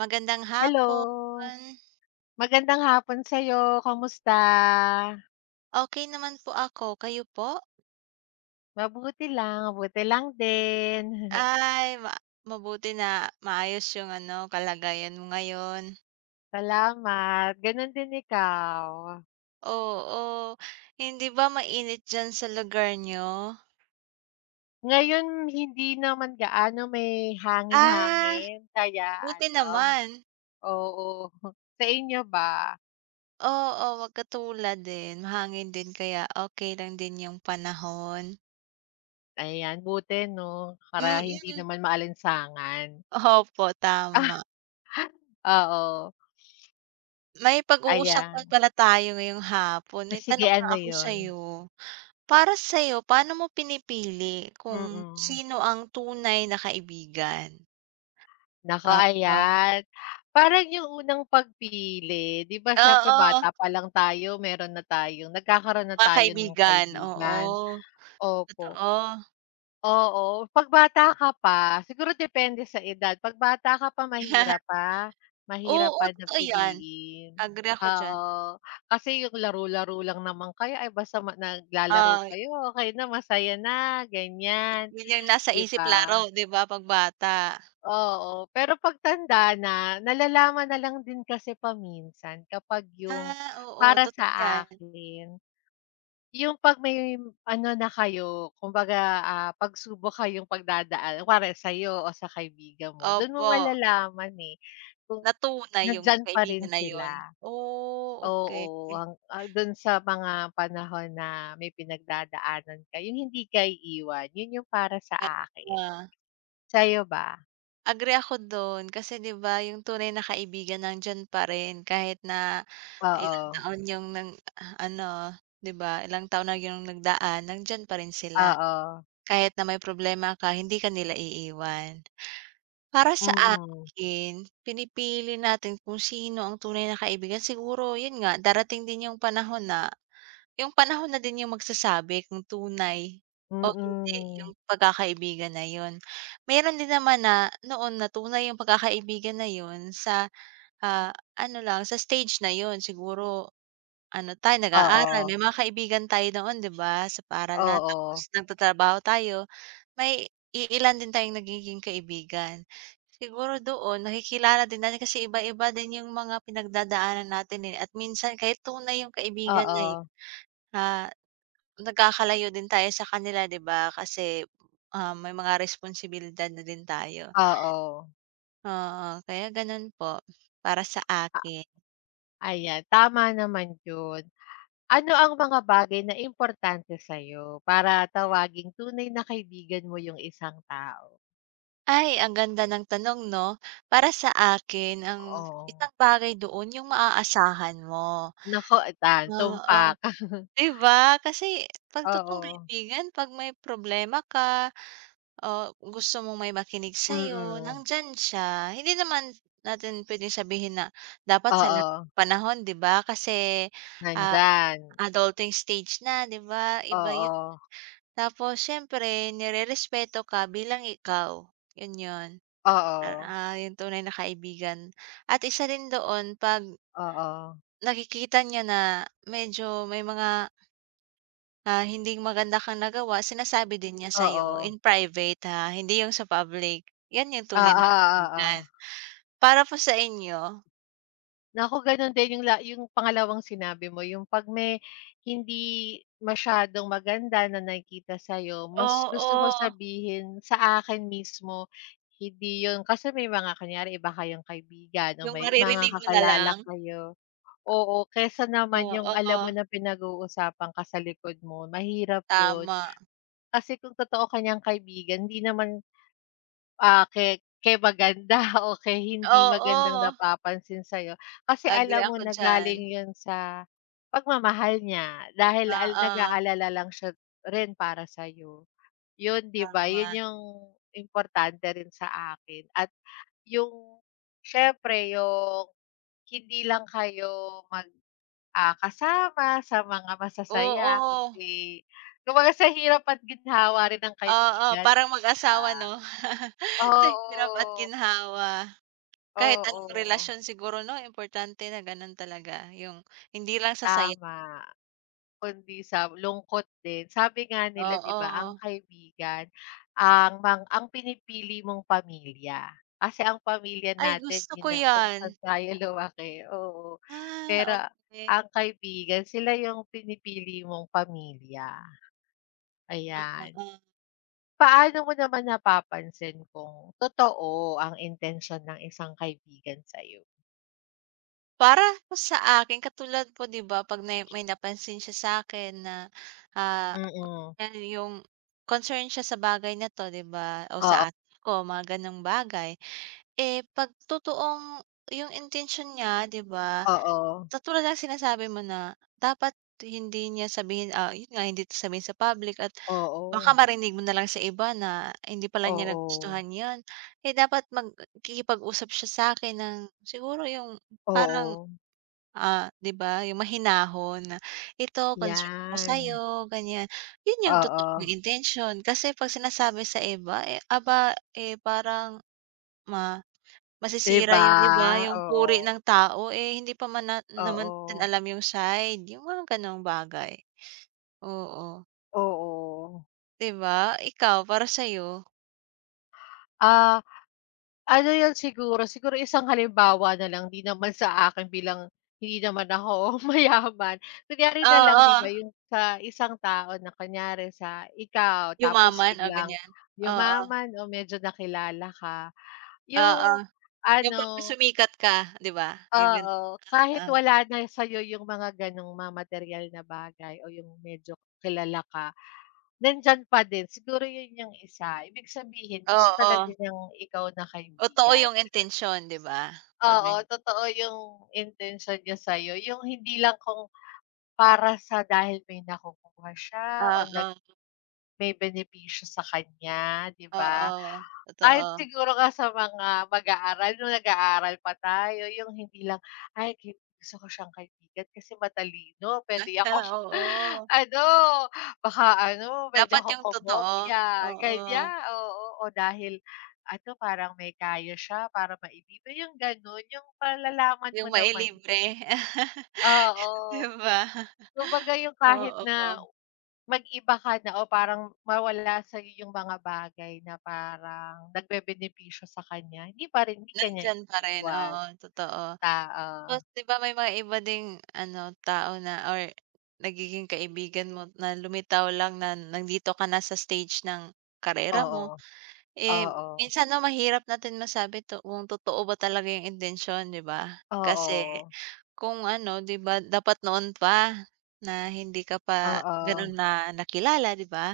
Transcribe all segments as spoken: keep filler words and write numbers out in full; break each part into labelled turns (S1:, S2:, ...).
S1: Magandang hapon.
S2: Hello, magandang hapon sa'yo, kamusta?
S1: Okay naman po ako, kayo po?
S2: Mabuti lang, mabuti lang din.
S1: Ay, ma Mabuti na maayos yung ano, kalagayan mo ngayon.
S2: Salamat, gano'n din ikaw?
S1: Oo, hindi ba mainit diyan sa lugar niyo?
S2: Ngayon hindi naman gaano, may
S1: Ah,
S2: hangin-hangin kaya
S1: buti
S2: ano,
S1: naman.
S2: oo. Sa inyo ba?
S1: Oo, wag katulad din, mahangin din kaya okay lang din yung panahon.
S2: Ayan, buti 'no, para hindi
S1: Mm,
S2: naman maalinsangan.
S1: opo tama.
S2: Ah, oo,
S1: May pag-uusapan
S2: ayan.
S1: pala tayo ngayong hapon, may
S2: Sige,
S1: tanong nga
S2: ano
S1: ako
S2: 'yun?
S1: sa'yo. Para sa'yo, paano mo pinipili kung
S2: Mm.
S1: sino ang tunay na kaibigan?
S2: Naku,
S1: Oo,
S2: ayan. Parang yung unang pagpili, 'di ba siyempre
S1: oo,
S2: bata pa lang tayo meron na tayong nagkakaroon na
S1: mga
S2: tayo ng
S1: kaibigan, oo,
S2: kaibigan. Opo,
S1: totoo.
S2: oo. 'Pag bata ka pa, siguro depende sa edad. 'Pag bata ka pa mahirap pa, mahirap
S1: Oo,
S2: pa na
S1: totoo 'yan,
S2: piliin.
S1: agree ako diyan.
S2: Oo, kasi yung laro-laro lang naman kayo ay basta ma naglalaro
S1: Oo,
S2: kayo okey na, masaya na, ganyan,
S1: yun yung nasa
S2: 'di
S1: isip
S2: ba?
S1: laro 'di ba 'pag bata.
S2: Oo, pero pagtanda na, nalalaman na lang din kasi paminsan kapag yung
S1: Ah, oo,
S2: para sa
S1: totoo 'yan.
S2: akin, yung 'pag may ano na kayo, kumbaga, ah, pagsubok kayong pagdadaan kunwari sa'yo o sa kaibigan mo, dun mo
S1: Opo,
S2: malalaman, eh, kung
S1: na tunay yung
S2: nandiyan pa rin
S1: kaibigan na yun.
S2: sila.
S1: Oh, okay.
S2: Oo, hang ah, dun sa mga panahon na may pinagdadaanan ka yung hindi ka iiwan, yun yung para sa
S1: Kaya
S2: akin. Sa'yo ba?
S1: agree ako dun kasi 'di ba yung tunay na kaibigan nandiyan pa rin kahit na ilang
S2: Oo,
S1: taon yung nang ano 'di ba ilang taon na yung nagdaan nandiyan pa rin sila.
S2: oo,
S1: Kahit na may problema ka hindi ka nila iiwan. Para sa
S2: mm.
S1: akin pinipili natin kung sino ang tunay na kaibigan siguro yun nga darating din yung panahon na yung panahon na din yung magsasabi kung tunay o hindi
S2: Mm.
S1: yung pagkakaibigan na yun. Meron din naman na noon na tunay yung pagkakaibigan na yun sa, ah, ano lang sa stage na yun siguro ano tayo
S2: Oo,
S1: nag-aaral, may mga kaibigan tayo noon 'di ba sa paaralan tapos
S2: oo,
S1: nagtatrabaho tayo, may iilan din tayong nagiging kaibigan. Siguro doon nakikilala din natin kasi iba-iba din yung mga pinagdadaanan natin, eh, at minsan kahit tunay yung kaibigan na yun,
S2: oo,
S1: ah, nagkakalayo din tayo sa kanila 'di ba kasi, ah, may mga responsibilidad na din tayo.
S2: oo.
S1: Oo, kaya gano'n po, para sa
S2: A
S1: akin.
S2: Ayan, tama naman yun. Ano ang mga bagay na importante sa'yo para tawaging tunay na kaibigan mo yung isang tao?
S1: Ay, ang ganda ng tanong 'no? Para sa akin ang
S2: Oo.
S1: isang bagay doon yung maaasahan mo.
S2: Naku, etan
S1: Oo,
S2: tumpak.
S1: 'di ba? Kasi 'pag totoong
S2: Oo,
S1: kaibigan 'pag may problema ka o gusto mong may makinig sa'yo,
S2: mm.
S1: nandiyan siya. Hindi naman natin puwedeng sabihin na dapat sa lahat
S2: Oo,
S1: ng panahon, 'di ba? Kasi, ah,
S2: nandyan.
S1: adulting stage na, 'di ba? Iba 'yun.
S2: Oo,
S1: Tapos siyempre nirerespeto ka bilang ikaw, 'yun 'yun.
S2: oo,
S1: Ah, ah, 'yung tunay na kaibigan. At isa rin doon 'pag
S2: oo, oo,
S1: nakikita niya na medyo may mga ah, hindi maganda kang nagawa sinasabi din niya sa'yo
S2: oo,
S1: in private ha, hindi yung sa public. 'Yan yung tunay na
S2: oo,
S1: kaibigan.
S2: oo.
S1: Para po sa inyo
S2: Naku, gano'n din yung la yung pangalawang sinabi mo, yung 'pag may hindi masyadong maganda na nakikita sa'yo, mas gusto ko
S1: oo,
S2: sabihin sa akin mismo, hindi yun kasi may mga kunyari iba kayong kaibigan o
S1: yung
S2: may mga
S1: maririnig mo na
S2: kakilala
S1: lang.
S2: kayo. Oo, kesa naman yung alam
S1: Oo,
S2: mo na pinag-uusapan ka sa likod mo, mahirap yun.
S1: tama.
S2: Kasi kung totoo ka niyang kaibigan, hindi naman. Ah, ke ke maganda o ke hindi magandang
S1: Oo,
S2: napapansin sa'yo. Kasi
S1: agree
S2: alam mo
S1: ako
S2: na
S1: diyan.
S2: galing 'yun sa pagmamahal niya dahil al
S1: Oo,
S2: nag-aalala lang siya rin para sa'yo. 'Yun 'di ba, 'yun
S1: tama.
S2: yung importante rin sa akin at yung siyempre yung hindi lang kayo mag, ah, kasama sa mga masasaya
S1: Oo,
S2: kundi kumbaga sa hirap at ginhawa rin ng
S1: oo,
S2: kaibigan,
S1: parang
S2: 'di
S1: mag-asawa
S2: ba?
S1: 'no? Sa hirap at
S2: Oo.
S1: ginhawa. Kahit anong
S2: Oo,
S1: relasyon siguro 'no, importante na gano'n talaga yung hindi lang sa saya
S2: tama. Kundi sa lungkot din. Sabi nga nila 'di ba ang
S1: oo.
S2: kaibigan ang mang ang pinipili mong pamilya. Kasi ang pamilya
S1: Ay
S2: natin
S1: gusto
S2: yun
S1: ko
S2: na kung
S1: 'yan.
S2: saan tayo lumaki, oo.
S1: Ah,
S2: Pero
S1: okey.
S2: ang kaibigan sila yung pinipili mong pamilya,
S1: Oo.
S2: ayan.
S1: Oo.
S2: Paano mo naman napapansin kung totoo ang intensyon ng isang kaibigan sa'yo?
S1: Para po sa akin katulad po 'di ba 'pag may may napansin siya sa'kin na, ah,
S2: Mm.
S1: yan yung concern siya sa bagay na 'to 'di ba o
S2: Oo,
S1: sa ate ko mga gano'ng bagay. Eh, 'pag totoong yung intensyon niya 'di ba,
S2: oo.
S1: sa tulad ng sinasabi mo na dapat hindi niya sabihin, ah, yun nga hindi sabihin sa public at baka
S2: Oo,
S1: marinig mo na lang sa iba na hindi pala niya
S2: oo.
S1: nagustuhan 'yan. Eh, dapat magkikipag-usap siya sa akin ng siguro yung parang,
S2: Oo.
S1: ah, 'di ba, yung mahinahon na, "Ito concern ko
S2: 'Yan.
S1: sa'yo," ganyan. Yun yung
S2: Oo,
S1: totoong intention. Kasi 'pag sinasabi sa iba, eh, aba, eh, parang ma
S2: 'di
S1: masisira
S2: ba?
S1: yun, 'di ba, yung puri
S2: Oo,
S1: ng tao. Eh, hindi pa man na naman natin
S2: oo,
S1: alam yung side, yung mga gano'ng bagay. Oo,
S2: oo.
S1: 'di ba? Ikaw, para sa'yo?
S2: Ah, ano 'yun siguro, siguro isang halimbawa na lang, 'di naman sa akin bilang hindi naman ako mayaman. Kunyari na lang 'di
S1: Oo.
S2: ba, yung sa isang tao na kunyari sa ikaw tapos
S1: Yumaman o
S2: biglang
S1: ganyan? Oo,
S2: yumaman o medyo nakilala ka,
S1: oo,
S2: yung
S1: yung pagka
S2: ano.
S1: sumikat ka, 'di ba? Yung gan
S2: Oo, kahit
S1: oo,
S2: wala na sa'yo yung mga gano'ng mga material na bagay o yung medyo kilala ka, nandiyan pa din. Siguro yun yung isa. Ibig sabihin gusto
S1: oo,
S2: talaga niyang ikaw na
S1: totoo
S2: kaibigan.
S1: yung intensyon, 'di ba? Pag gan
S2: Oo, totoo yung intensyon niya sa'yo, yung hindi lang kung para sa dahil may nakukuha siya o nag
S1: oo,
S2: may benepisyo sa kanya, 'di ba?
S1: oo,
S2: Kahit
S1: totoo.
S2: siguro nga sa mga mag-aaral nung nag-aaral pa tayo yung hindi lang, "Ay gi gusto ko siyang kaibigan kasi matalino puwede
S1: Basta
S2: akong
S1: oo,
S2: ano, baka ano pwede
S1: dapat
S2: akong
S1: yung totoo,
S2: kumopya."
S1: oo,
S2: Ganyan, oo, o dahil ano parang may kaya siya para maibigan, yung gano'n yung malalaman mo
S1: yung
S2: naman.
S1: mailibre,
S2: Oo.
S1: 'di ba?
S2: Kumbaga yung kahit
S1: Oo,
S2: na mag-iba ka na o parang mawala sa'yo yung mga bagay na parang nagbebenepisyo sa kanya, hindi pa rin hindi ka niya
S1: nandiyan pa rin,
S2: iiwan.
S1: oo, totoo.
S2: Oo,
S1: Tapos 'di ba may mga iba ding ano, tao na or nagiging kaibigan mo na lumitaw lang na nandito ka na sa stage ng karera
S2: oo,
S1: mo. Eh,
S2: oo,
S1: minsan 'no mahirap natin masabi to kung totoo ba talaga yung intensyon 'di ba? Kasi
S2: oo,
S1: kung ano 'di ba dapat noon pa na hindi ka pa
S2: oo,
S1: gano'n na nakilala 'di ba?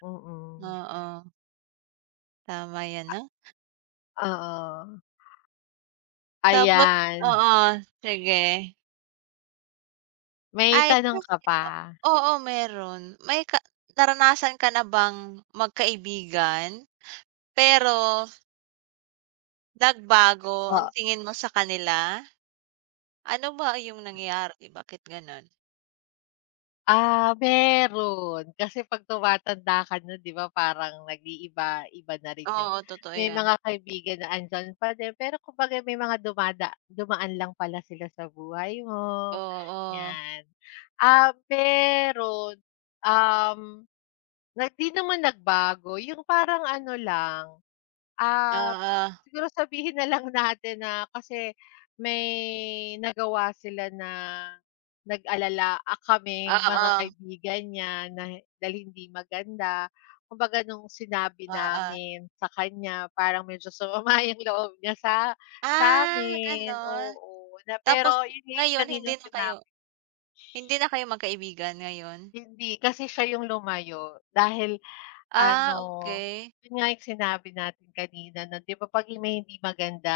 S2: mm,
S1: Oo, tama 'yan 'no.
S2: oo.
S1: Tapos
S2: Ayan,
S1: oo, sige.
S2: may
S1: Ay
S2: tanong ka
S1: kasi
S2: pa?
S1: o oo meron. May ka Naranasan ka na bang magkaibigan, pero nagbago ang
S2: Oo.
S1: tingin mo sa kanila? Ano ba yung nangyari, bakit gano'n?
S2: Ah, meron. Kasi 'pag tumatanda ka na, 'di ba, parang nag-iiba-iba na rin yung
S1: Oo, totoo
S2: may
S1: 'yan.
S2: mga kaibigan na andiyan pa din, pero kumbaga may mga dumada dumaan lang pala sila sa buhay mo,
S1: Oo,
S2: 'yan. Ah, pero, um, na 'di naman nagbago, yung parang ano lang. Ah,
S1: oo,
S2: siguro sabihin na lang natin na kasi may nagawa sila na nag-alala ah, kaming mga
S1: oo,
S2: kaibigan niya na dahil hindi maganda. Kumbaga nung sinabi
S1: oo.
S2: namin sa kanya parang medyo sumama yung loob niya sa sa
S1: Ah,
S2: sa'min,
S1: gano'n.
S2: oo. Na
S1: Tapos
S2: pero yun nga yung
S1: ngayon hindi
S2: kaninang
S1: na kayo
S2: sinabi,
S1: hindi na kayo magkaibigan ngayon?
S2: hindi kasi siya yung lumayo dahil
S1: Ah,
S2: ano,
S1: okey.
S2: yun nga yung sinabi natin kanina na 'di ba 'pag yung may hindi maganda,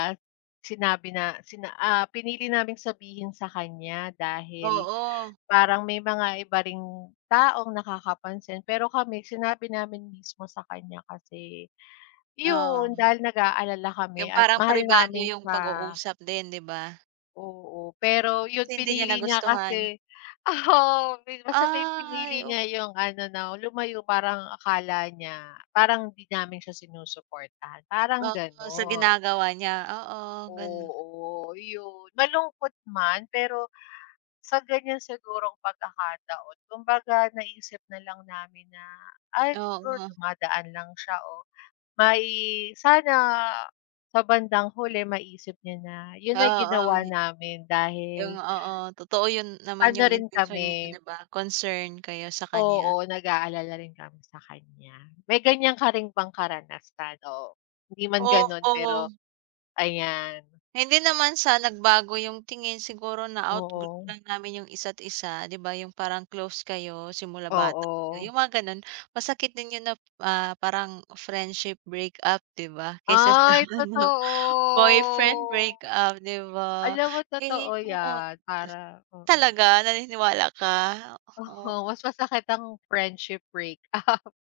S2: sinabi na sina ah, pinili naming sabihin sa kanya dahil
S1: Oo,
S2: parang may mga iba ring taong nakakapansin. Pero kami sinabi namin mismo sa kanya kasi yun,
S1: oo.
S2: dahil nag-aalala kami
S1: Yung
S2: at
S1: parang
S2: mahal
S1: pribado
S2: namin
S1: yung
S2: siya.
S1: pag-uusap din, 'di ba?
S2: Oo, pero
S1: Tapos
S2: yun
S1: hindi niya
S2: pinili niya
S1: nagustuhan.
S2: kasi, oo, may basta may pinili
S1: Ay, op
S2: niya yung ano na lumayo parang akala niya parang hindi namin siya sinusuportahan, parang
S1: Oo, sa
S2: gano'n.
S1: ginagawa niya, oo, gano'n.
S2: Oo, yun. Malungkot man pero sa ganyan sigurong pagkakataon kumbaga naisip na lang namin na, ay siguro
S1: Oo,
S2: dumadaan lang siya o may sana sa bandang huli maisip niya na yun ay
S1: oo,
S2: ginawa namin
S1: yung
S2: dahil
S1: oo, totoo yun naman
S2: ano
S1: yung
S2: rin
S1: intention
S2: kami,
S1: niya, 'di ba, concern kayo sa kanya.
S2: oo, nag-aalala rin kami sa kanya. May ganyan ka rin bang karanasan? Oo, hindi man gano'n
S1: Oo.
S2: pero ayan,
S1: Hindi naman sa nagbago yung tingin siguro na-outgrow
S2: oo,
S1: lang namin yung isa't isa, 'di ba, yung parang close kayo simula bata kayo,
S2: oo.
S1: yung mga gano'n. Masakit din yun na, ah, parang friendship breakup, 'di ba, kaysa sa
S2: Ay,
S1: ano, boyfriend
S2: totoo.
S1: breakup, 'di ba?
S2: Alam mo totoo
S1: Eh oo,
S2: 'yan para oo,
S1: talaga naniniwala ka? Oo.
S2: oo, mas masakit ang friendship break up.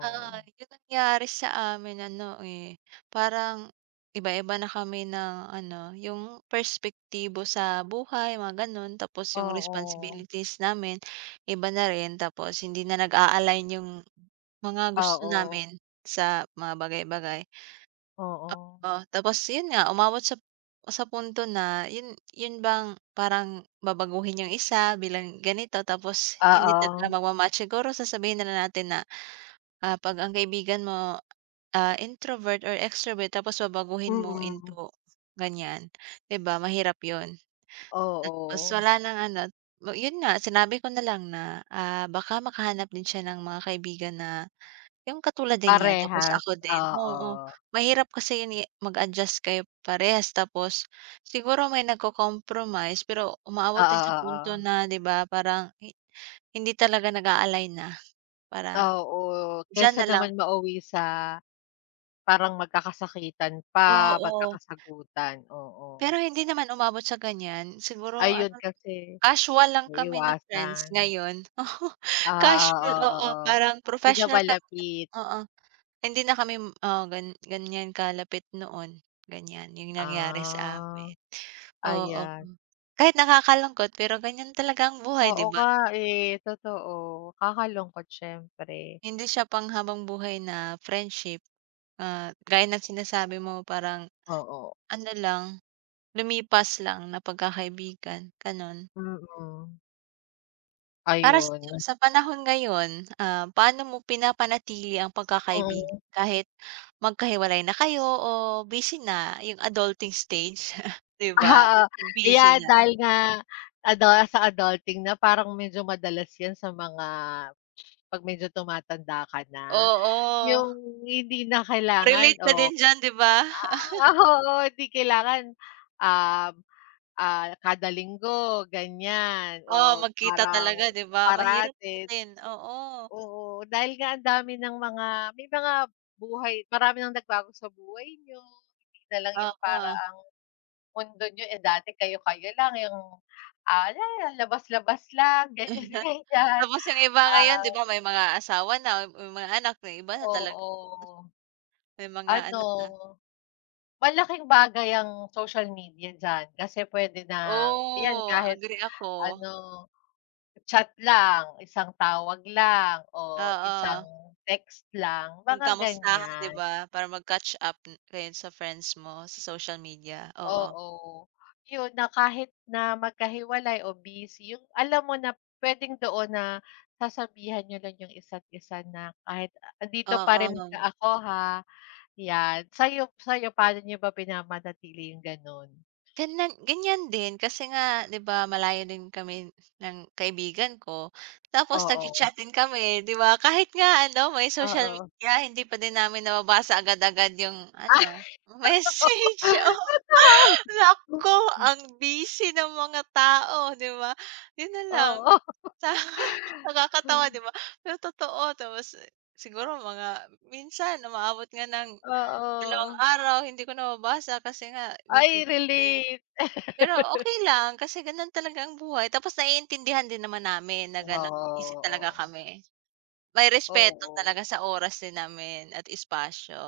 S1: Oo, yung nangyari sa amin ano, eh, parang iba-iba na kami ng ano, yung perspektibo sa buhay, mga gano'n. Tapos yung
S2: oo,
S1: responsibilities namin, iba na rin. Tapos hindi na nag-a-align yung mga gusto
S2: oo,
S1: namin sa mga bagay-bagay.
S2: oo,
S1: Oh, tapos yun nga, umabot sa sa punto na yun yun bang parang babaguhin yung isa bilang ganito tapos hindi talaga
S2: oo,
S1: magma-match. Siguro sasabihin na lang natin na, ah, 'pag ang kaibigan mo ah, introvert or extrovert tapos babaguhin mo
S2: mm,
S1: into ganyan, 'di ba mahirap 'yun. Tapos
S2: oo.
S1: wala nang ano, mo- yun nga sinabi ko na lang na, ah, baka makahanap din siya ng mga kaibigan na yung katulad din niya tapos
S2: Parehas,
S1: ako din,
S2: oo.
S1: oo. Mahirap kasi yun, eh, mag-adjust kayo parehas tapos siguro may nagko-compromise pero umaabot din sa
S2: Oo,
S1: punto
S2: oo.
S1: na 'di ba parang hi hindi talaga nag-a-align na, parang
S2: Oo, oo,
S1: diyan
S2: kaysa
S1: na lang
S2: naman mauwi sa parang magkakasakitan pa,
S1: oo.
S2: magkakasagutan, oo.
S1: Pero hindi naman umabot sa ganyan, siguro ano
S2: Ayun kasi
S1: casual lang kami na friends
S2: naiwasan.
S1: ngayon. Oo,
S2: Ah, oo,
S1: casual,
S2: oo,
S1: oo,
S2: oo.
S1: parang
S2: Hindi na
S1: professional kami
S2: malapit.
S1: oo, hindi na kami, oo, gan ganiyan kalapit noon, ganyan yung nangyari sa
S2: Ah,
S1: amin. Oo,
S2: ayan.
S1: kahit nakakalungkot pero ganyan talaga ang buhay
S2: Oo
S1: 'di ba?
S2: nga, eh, totoo. Kakalungkot siyempre,
S1: Hindi siya panghabang buhay na friendship, ah, gaya ng sinasabi mo parang
S2: oo.
S1: ano lang, lumipas lang na pagkakaibigan, gano'n.
S2: Mm,
S1: Para sa'yo,
S2: ayun.
S1: sa panahon ngayon, ah, paano mo pinapanatili ang pagkakaibigan
S2: Mm.
S1: kahit magkahiwalay na kayo o busy na, yung adulting stage, 'di ba?
S2: Oo,
S1: Busy
S2: yeah,
S1: na.
S2: dahil nga adol sa adulting na parang medyo madalas 'yan sa mga 'pag medyo tumatanda ka na,
S1: Oo,
S2: yung hindi na kailangan
S1: relate ka din
S2: o
S1: diyan, 'di ba?
S2: ah, oo, hindi kailangan, um, ah, kada linggo ganyan
S1: Oo,
S2: o
S1: magkita talaga,
S2: parang
S1: 'di ba? Mahirap na
S2: parate.
S1: din, oo.
S2: Oo, dahil nga ang dami ng mga may mga buhay marami ng nagbago sa buhay niyo, hindi na lang yung para
S1: Oo.
S2: ang mundo niyo, eh, dati kayo-kayo lang yung, ah, la labas-labas lang, ganyan-ganyan.
S1: Tapos yung iba ngayon,
S2: Ah,
S1: 'di ba, may mga asawa na, may mga anak na, iba na talaga
S2: oo.
S1: may mga
S2: Ano,
S1: anak na.
S2: malaking bagay ang social media diyan kasi puwede na 'yan
S1: Oo,
S2: kahit
S1: agree ako,
S2: ano, chat lang, isang tawag lang o
S1: oo.
S2: isang text lang,
S1: Yung
S2: mga
S1: kamustahan, 'di
S2: ganyan.
S1: ba? Para mag-catch up n- kayo sa friends mo sa social media, oo.
S2: Oo, yun na kahit na magkahiwalay o busy yung alam mo na puwedeng doon na sasabihan niyo lang yung isa't isa na kahit, "Ah, andito pa rin
S1: Oo,
S2: ka ako ha," yan. Sa'yo sa'yo paano niyo ba pinamanatili yung gano'n?
S1: ganyan ganyan din kasi nga 'di ba malayo din kami ng kaibigan ko, tapos
S2: Oo,
S1: nagcha-chat din kami 'di ba? Kahit nga ano may social
S2: oo.
S1: media hindi pa din namin nababasa agad-agad yung
S2: Ah,
S1: ano,
S2: oo,
S1: message, oo.
S2: totoo.
S1: Naku, ang busy ng mga tao 'di ba? Yun na lang.
S2: Oo.
S1: Ta nakakatawa 'di ba? Pero totoo tapos eh, siguro mga minsan umaabot nga ng
S2: Oo,
S1: dalawang araw hindi ko nababasa kasi nga
S2: ay
S1: busy-busy.
S2: relate.
S1: Pero okay lang kasi ganun talaga ang buhay tapos naiintindihan din naman namin na gano'n busy talaga
S2: Oo,
S1: kami. May
S2: oo,
S1: respeto
S2: oo,
S1: talaga sa oras din namin at espasyo.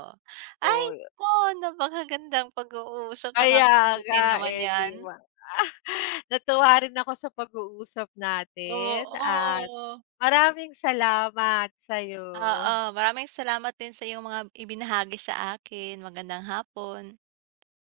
S1: Ay
S2: oy.
S1: naku, napakagandang pag-uusap,
S2: Kaya nga
S1: nakakabuti naman
S2: eh,
S1: 'yan.
S2: 'di ba? Natuwa rin ako sa pag-uusap natin at
S1: Oo.
S2: maraming salamat sa'yo.
S1: Oo, maraming salamat din sa iyong mga ibinahagi sa akin. Magandang hapon.